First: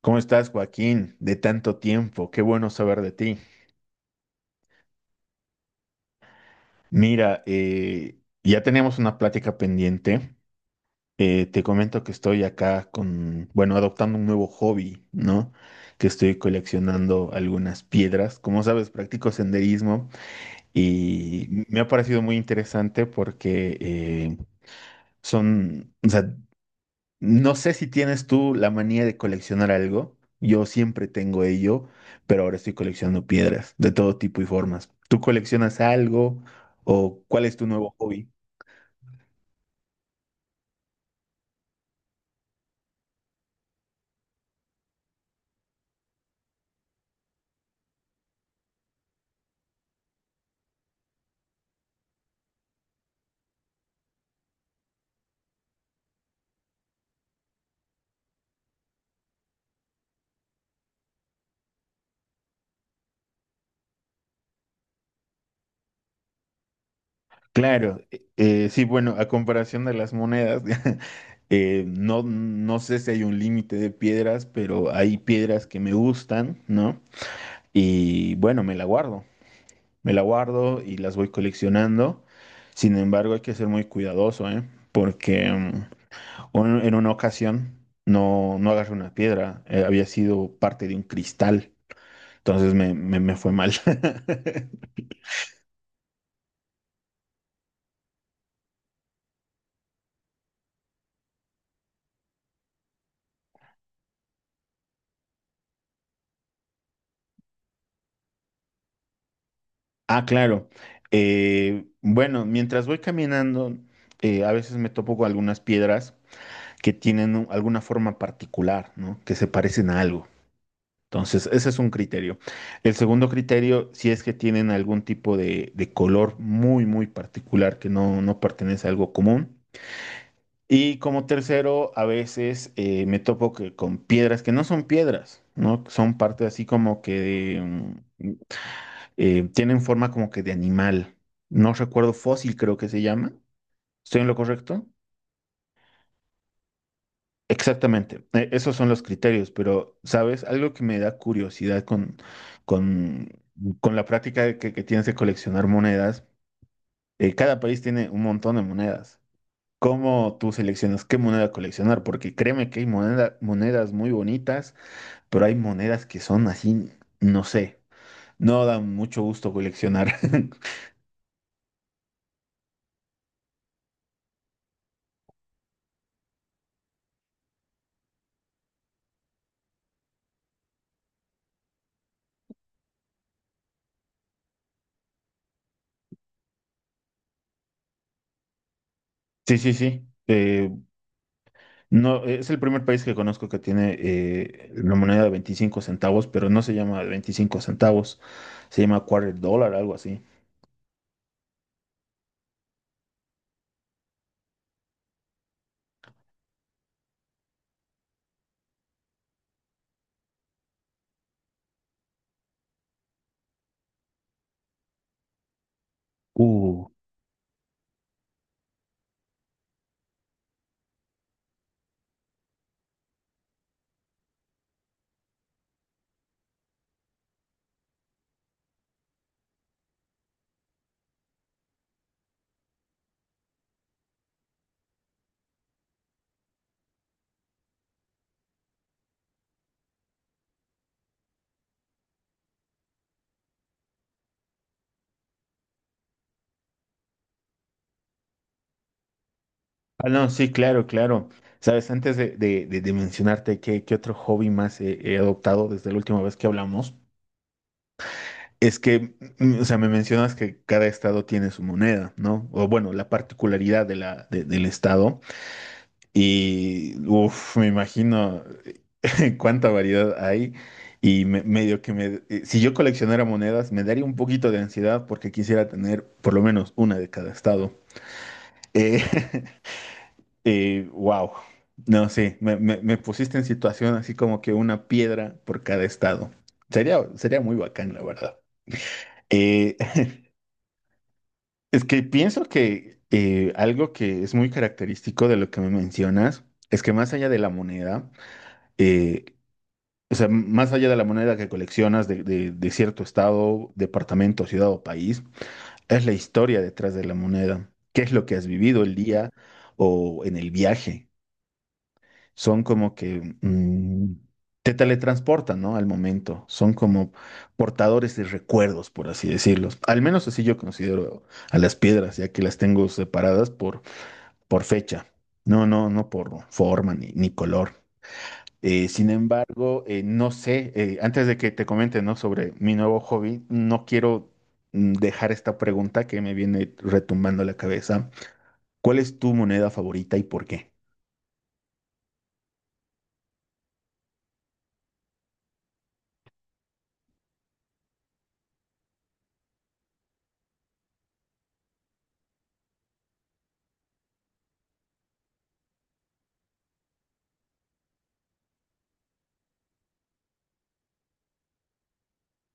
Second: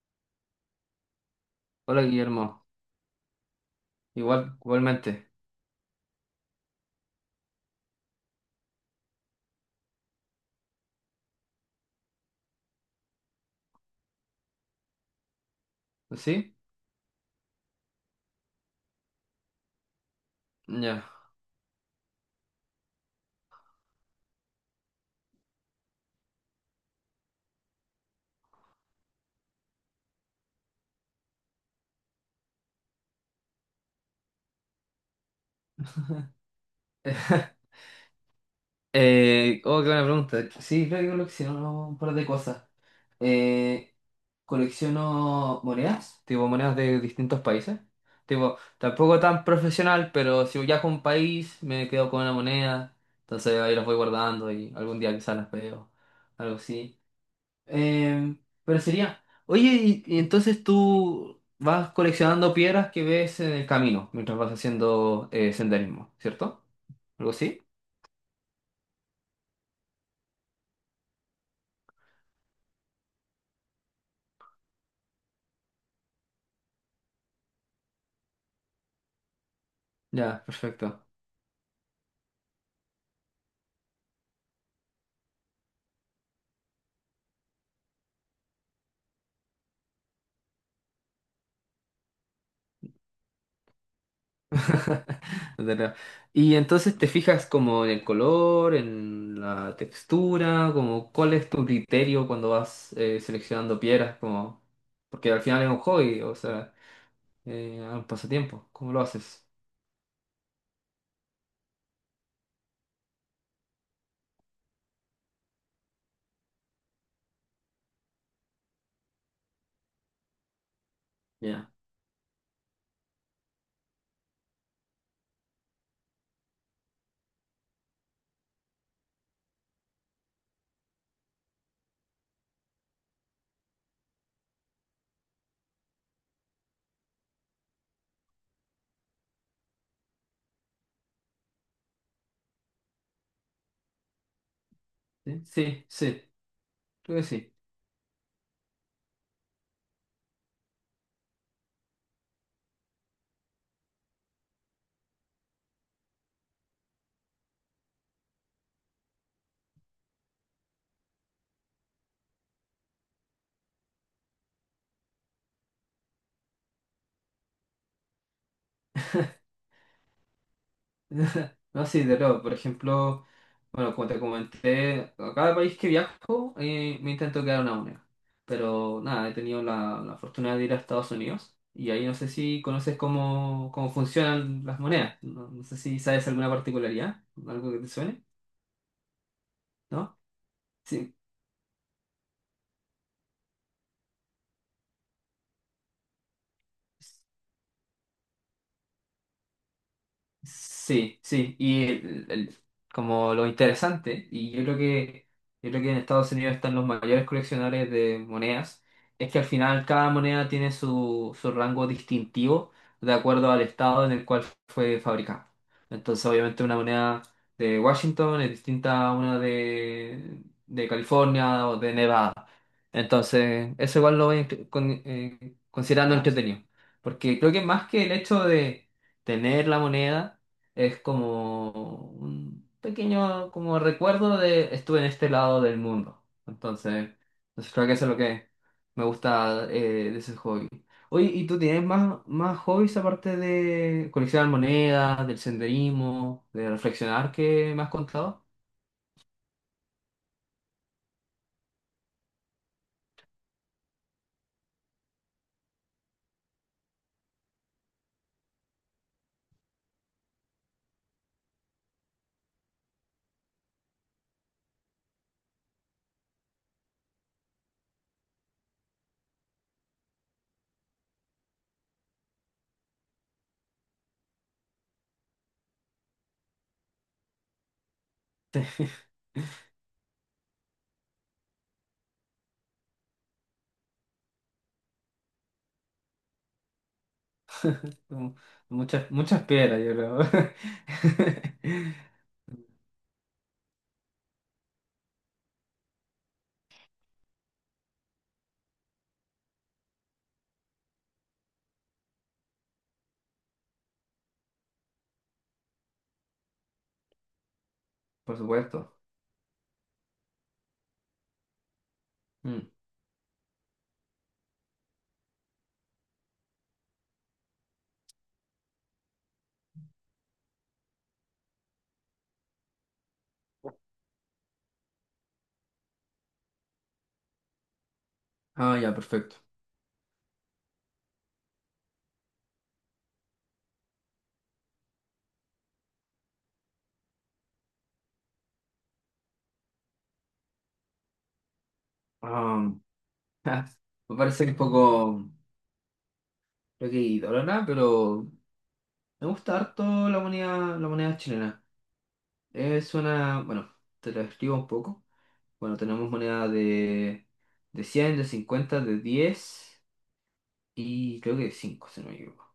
¿Cómo estás, Joaquín? De tanto Hola tiempo, qué Guillermo, bueno saber de ti. igual, igualmente. Mira, ya teníamos una plática pendiente. Te comento que estoy acá con, bueno, adoptando un nuevo hobby, ¿no? Que estoy ¿Sí? coleccionando algunas piedras. Como sabes, practico senderismo Ya. y me ha parecido muy interesante porque son, o sea, no sé si tienes tú la manía de coleccionar algo. Yo siempre tengo ello, pero ahora estoy coleccionando piedras de todo tipo y formas. ¿Tú coleccionas algo o cuál es tu nuevo hobby? Oh, qué buena pregunta. Sí, creo que colecciono un par de cosas. Eh, colecciono monedas, tipo monedas de distintos países. Tipo, tampoco tan profesional, pero si viajo a un país me quedo con una moneda. Entonces ahí las voy guardando y algún día quizás las veo. Algo así. Em, pero sería, oye, y entonces tú vas coleccionando piedras que ves en el camino mientras vas haciendo senderismo, ¿cierto? ¿Algo así? Claro, sí, bueno, a comparación de las monedas, no, no sé si hay un límite de piedras, pero hay piedras que me gustan, ¿no? Y bueno, me la Ya, guardo y perfecto. las voy coleccionando. Sin embargo, hay que ser muy cuidadoso, ¿eh? Porque... mm, O en una ocasión no, no agarré una piedra, había sido parte de un cristal, entonces me fue mal. No te creo. Y entonces te fijas como en el color, en la textura, como cuál es tu criterio cuando vas seleccionando piedras, como porque al final es un hobby, o sea, un pasatiempo. ¿Cómo lo haces? Ah, claro. Bueno, mientras voy caminando, a veces me topo con algunas piedras que tienen alguna forma particular, ¿no? Que se parecen a algo. Entonces, ese Ya. es un criterio. El segundo criterio, si es que tienen algún tipo de color muy, muy particular que no, no pertenece a algo común. Y como tercero, a veces me topo que con piedras que no son piedras, ¿no? Son parte así como que de tienen forma como que de animal. No recuerdo, fósil, creo que se llama. ¿Estoy en lo correcto? Sí, sí, sí, creo que sí. Exactamente. Esos son los criterios, pero, ¿sabes? Algo que me da curiosidad con, con la práctica de que tienes de coleccionar monedas. Cada país tiene un montón de monedas. ¿Cómo tú seleccionas qué moneda coleccionar? Porque créeme que hay monedas muy bonitas, pero hay monedas que son así, no sé, no dan mucho gusto coleccionar. No, sí, de luego, por ejemplo, bueno, como te comenté, a cada país que viajo me intento quedar una moneda. Pero nada, he tenido la, la fortuna de ir a Estados Unidos y ahí no sé si conoces cómo, cómo funcionan las monedas. No, no sé si sabes alguna particularidad, algo que te suene, Sí, sí, sí. ¿no? Sí. No, es el primer país que conozco que tiene la moneda de 25 centavos, pero no se llama 25 centavos, se llama quarter dólar, algo así. Sí, sí, como lo interesante, yo creo que en Estados Unidos están los mayores coleccionadores de monedas, es que al final cada moneda tiene su, su rango distintivo de acuerdo al estado en el cual fue fabricada. Entonces, obviamente una Uh. moneda de Washington es distinta a una de California o de Nevada. Entonces, eso igual lo voy a considerando entretenido, porque creo que más que el hecho de tener la moneda es como un pequeño como recuerdo de estuve en este lado del mundo. Entonces creo que eso es lo que me gusta de ese hobby. Oye, ¿y tú tienes más, más hobbies aparte de coleccionar monedas, del senderismo, de reflexionar que me has contado? Ah, no, sí, claro, claro. Sabes, antes de mencionarte qué otro hobby más he adoptado desde la última vez que hablamos, es que, mm, o sea, me mencionas que cada estado tiene su moneda, ¿no? O bueno, la particularidad de del estado. Y, uff, me imagino cuánta variedad hay. Si yo coleccionara monedas, me daría un poquito de ansiedad porque quisiera tener por lo menos una de cada estado. Eh, wow. No sé, me pusiste en situación así como que una piedra por cada estado. Sería, sería muy bacán, la Como verdad. muchas, muchas Eh, piedras, yo creo. Es que pienso que algo que es muy característico de lo que me mencionas es que más allá de la moneda, eh, o sea, más allá de la moneda que coleccionas de cierto estado, departamento, ciudad o país, es la historia detrás de la moneda. ¿Qué es lo que Por has vivido supuesto. el día o en el viaje? Son Mm. como que mm, Te teletransportan, ¿no? Al momento. Son como portadores de recuerdos, por así decirlos. Al menos así yo considero a las piedras, ya que las tengo separadas por fecha, no por forma ni, ni color. Ah, ya, Sin perfecto. embargo, no sé, antes de que te comente, ¿no?, sobre mi nuevo hobby, no quiero, dejar esta pregunta que me viene retumbando la cabeza. ¿Cuál es tu moneda favorita y por qué? Am, me parece un poco. Creo que idólatra, pero me gusta harto la moneda chilena. Es una, bueno, te la escribo un poco. Bueno, tenemos moneda de cien, de cincuenta, de 10 y creo que de 5, si no me equivoco.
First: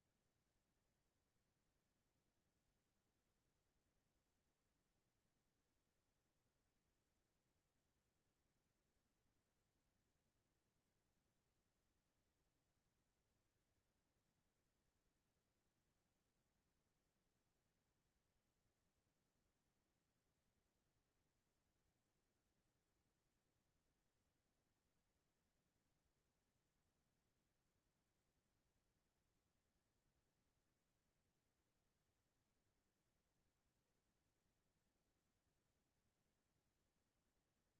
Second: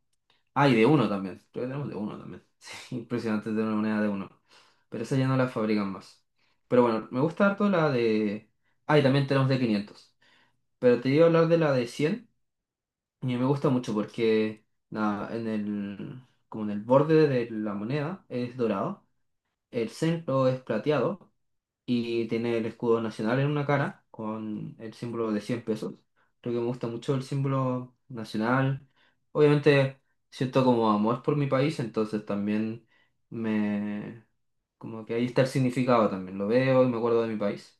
Ah, y de uno también. Creo que tenemos de uno también. Sí, impresionante tener una moneda de uno. Pero esa ya no la fabrican más. Pero bueno, me gusta harto la de... Ah, y también tenemos de quinientos. Pero te iba a hablar de la de cien. Y me gusta mucho porque nada, en el, como en el borde de la moneda es dorado, el centro es plateado y tiene el escudo nacional en una cara con el símbolo de 100 pesos. Creo que me gusta mucho el símbolo nacional. Obviamente siento como amor por mi país, entonces también me... como que ahí está el significado también. Lo veo y me acuerdo de mi país.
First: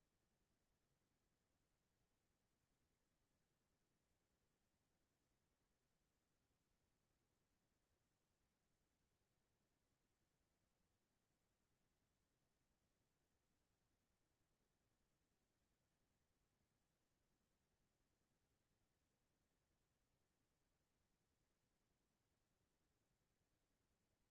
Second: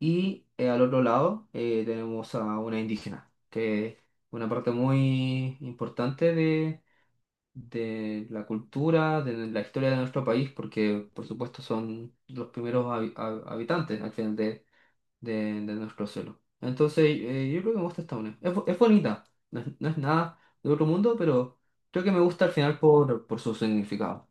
Y al otro lado tenemos a una indígena, que es una parte muy importante de la cultura, de la historia de nuestro país, porque por supuesto son los primeros habitantes al final de, de nuestro suelo. Entonces yo creo que me gusta esta unión. Es, es bonita, no es, no es nada de otro mundo, pero creo que me gusta al final por su significado.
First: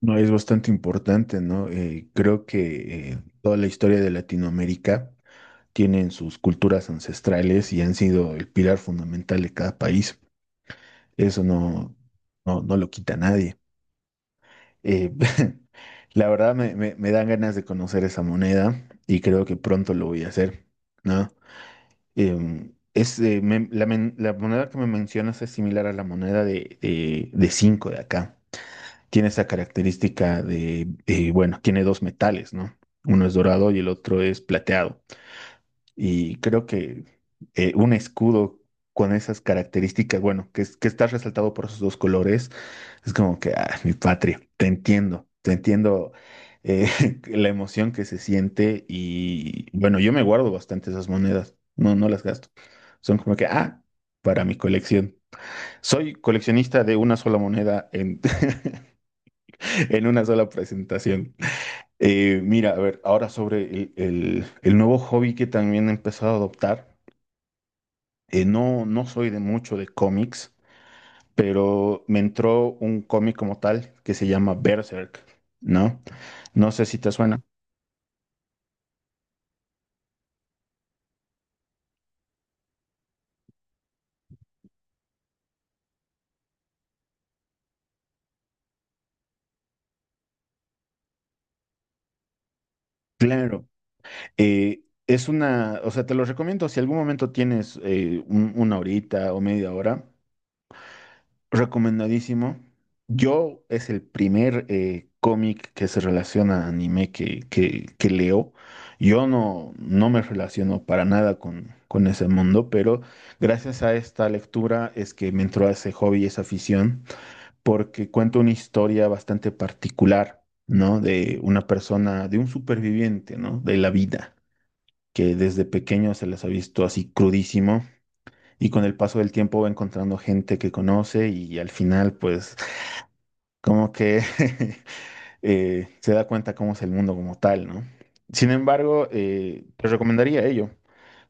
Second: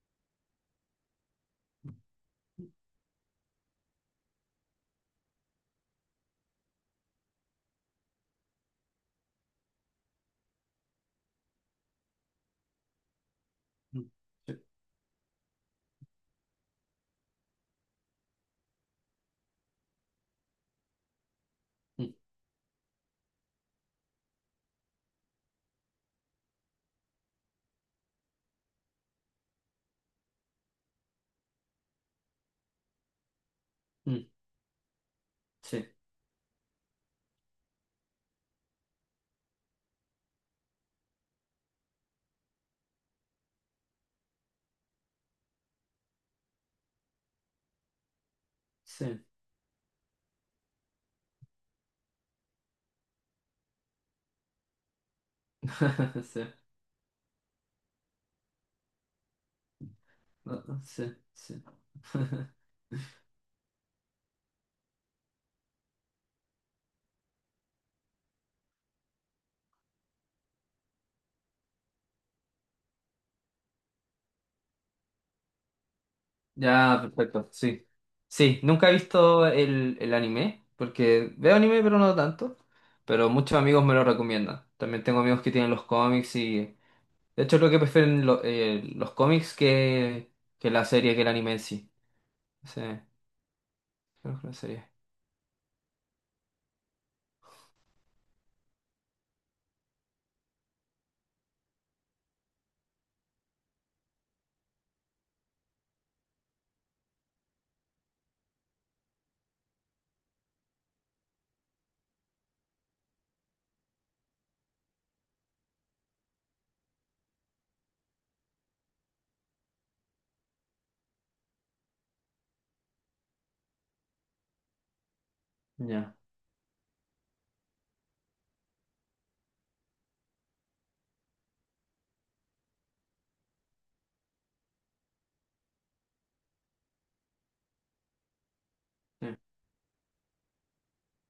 No, es bastante importante, ¿no? Creo que toda la historia de Latinoamérica tienen sus culturas ancestrales y han sido el pilar fundamental de cada país. Eso no lo quita nadie. Mm, sí, Eh, la verdad me dan ganas de conocer esa moneda y creo que pronto lo voy a hacer, ¿no? mm, Em, es, me- la, men- La moneda que me mencionas es similar a la moneda de cinco de acá. Tiene esa característica de, bueno, tiene dos metales, ¿no? Uno es dorado y el otro mm, es plateado. sí, Y creo que un escudo con esas características, bueno, que, que está resaltado por esos dos colores, es como que, ah, mi patria, te entiendo, te entiendo, eh, la emoción que se siente sí, y bueno, yo me guardo bastante esas monedas, no, no las gasto. Son como que, ah, para mi colección. Soy sí, coleccionista de una sola moneda en, en una sola no, no, sí. presentación. Sí. Mira, a ver, ahora sobre el nuevo hobby que también he empezado a adoptar. No, no soy de mucho de cómics, pero me entró un cómic como tal que se llama Berserk, ¿no? No sé si Ya, te suena. perfecto, sí. Sí, nunca he visto el anime, porque veo anime pero no tanto, pero muchos amigos me lo recomiendan. También tengo amigos que tienen los cómics y... De hecho, creo que prefieren los cómics que la serie, que el anime en sí. Sí, creo Claro, que la serie. es una, o sea, te lo recomiendo si algún momento tienes una horita o media hora. Recomendadísimo. Yo es el primer cómic que se relaciona a anime que leo. Yo no, no me relaciono para nada con, con ese mundo, pero gracias a esta lectura es que me entró ese hobby, esa afición, porque cuenta una historia bastante particular, ¿no? De una persona, de un superviviente, ¿no? De la vida, que desde pequeño Ya. se les ha visto así crudísimo. Y con el paso del tiempo va encontrando gente que conoce y al final pues como que se da cuenta cómo es el mundo como tal, ¿no? Sin embargo, Sí, te recomendaría ello.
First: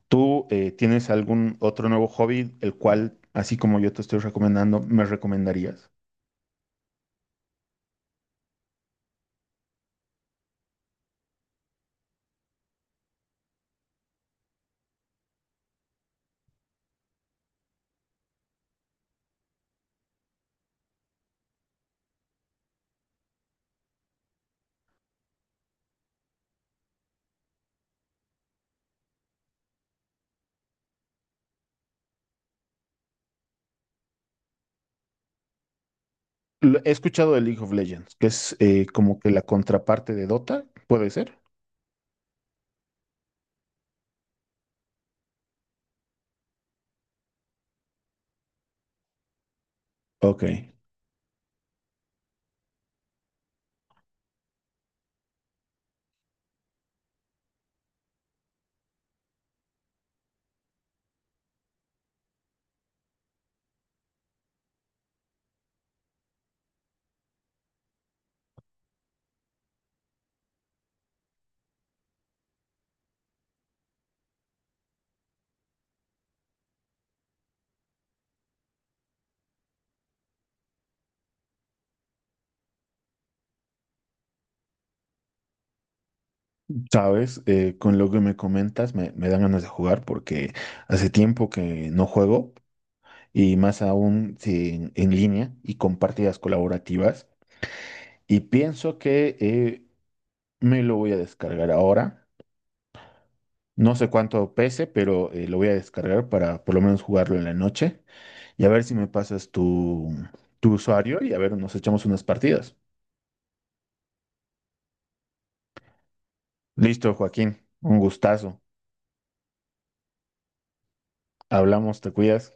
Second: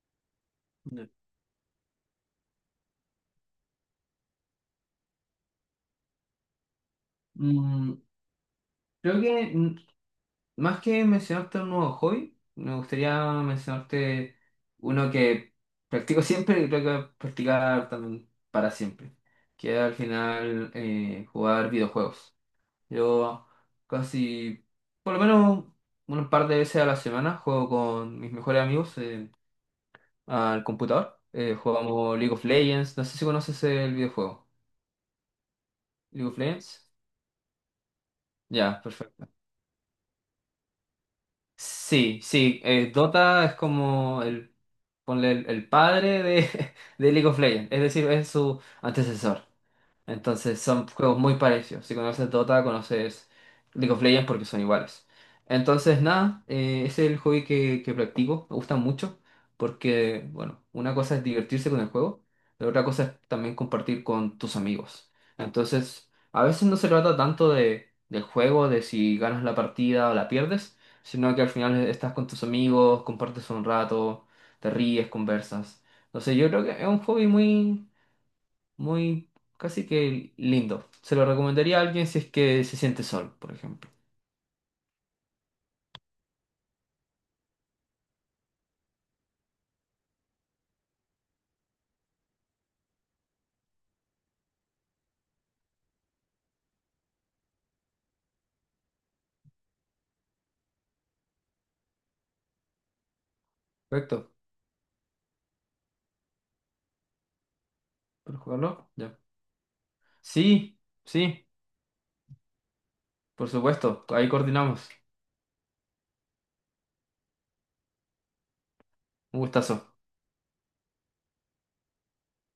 ¿Tú ya. tienes algún otro nuevo hobby, el cual, así como yo te estoy recomendando, me recomendarías? Mm, creo que... Más que mencionarte un nuevo hobby, me gustaría mencionarte uno que practico siempre y creo que voy a practicar también para siempre, que es al final jugar videojuegos. Yo casi, por lo menos un par de veces a la semana, juego con mis mejores amigos al computador. Jugamos League of Legends, no sé si conoces el videojuego. ¿League of Legends? He escuchado de League of Legends, que es Ya, como perfecto. que la contraparte de Dota, ¿puede ser? Sí, sí, Dota es como el... Ponle el padre de, de League of Legends, es decir, es su antecesor. Ok, Entonces son juegos muy parecidos. Si conoces Dota, conoces League of Legends porque son iguales. Entonces, nada, ese es el hobby que practico. Me gusta mucho porque, bueno, una cosa es divertirse con el juego, pero otra cosa es también compartir con tus amigos. Entonces, a veces no se trata tanto de, del juego, de si ganas la partida o la pierdes, sino que al final estás con tus amigos, compartes un rato, te ríes, conversas. Entonces, yo creo que es un hobby muy muy casi que lindo. Se lo recomendaría a alguien si es que se siente sol, por ejemplo. sabes, con lo que me comentas me dan ganas de jugar porque hace tiempo que no juego y más aún si en, en línea y con partidas colaborativas. Y pienso que me lo voy a descargar ahora. No sé Perfecto. cuánto pese, pero lo voy a descargar para por lo menos jugarlo en la noche ¿Puedo y a ver jugarlo? si me Ya. pasas tu, tu Sí, usuario y a sí, ver, nos echamos unas partidas. por supuesto. Ahí coordinamos. Listo, Joaquín, un gustazo. Un gustazo. Hablamos, te cuidas.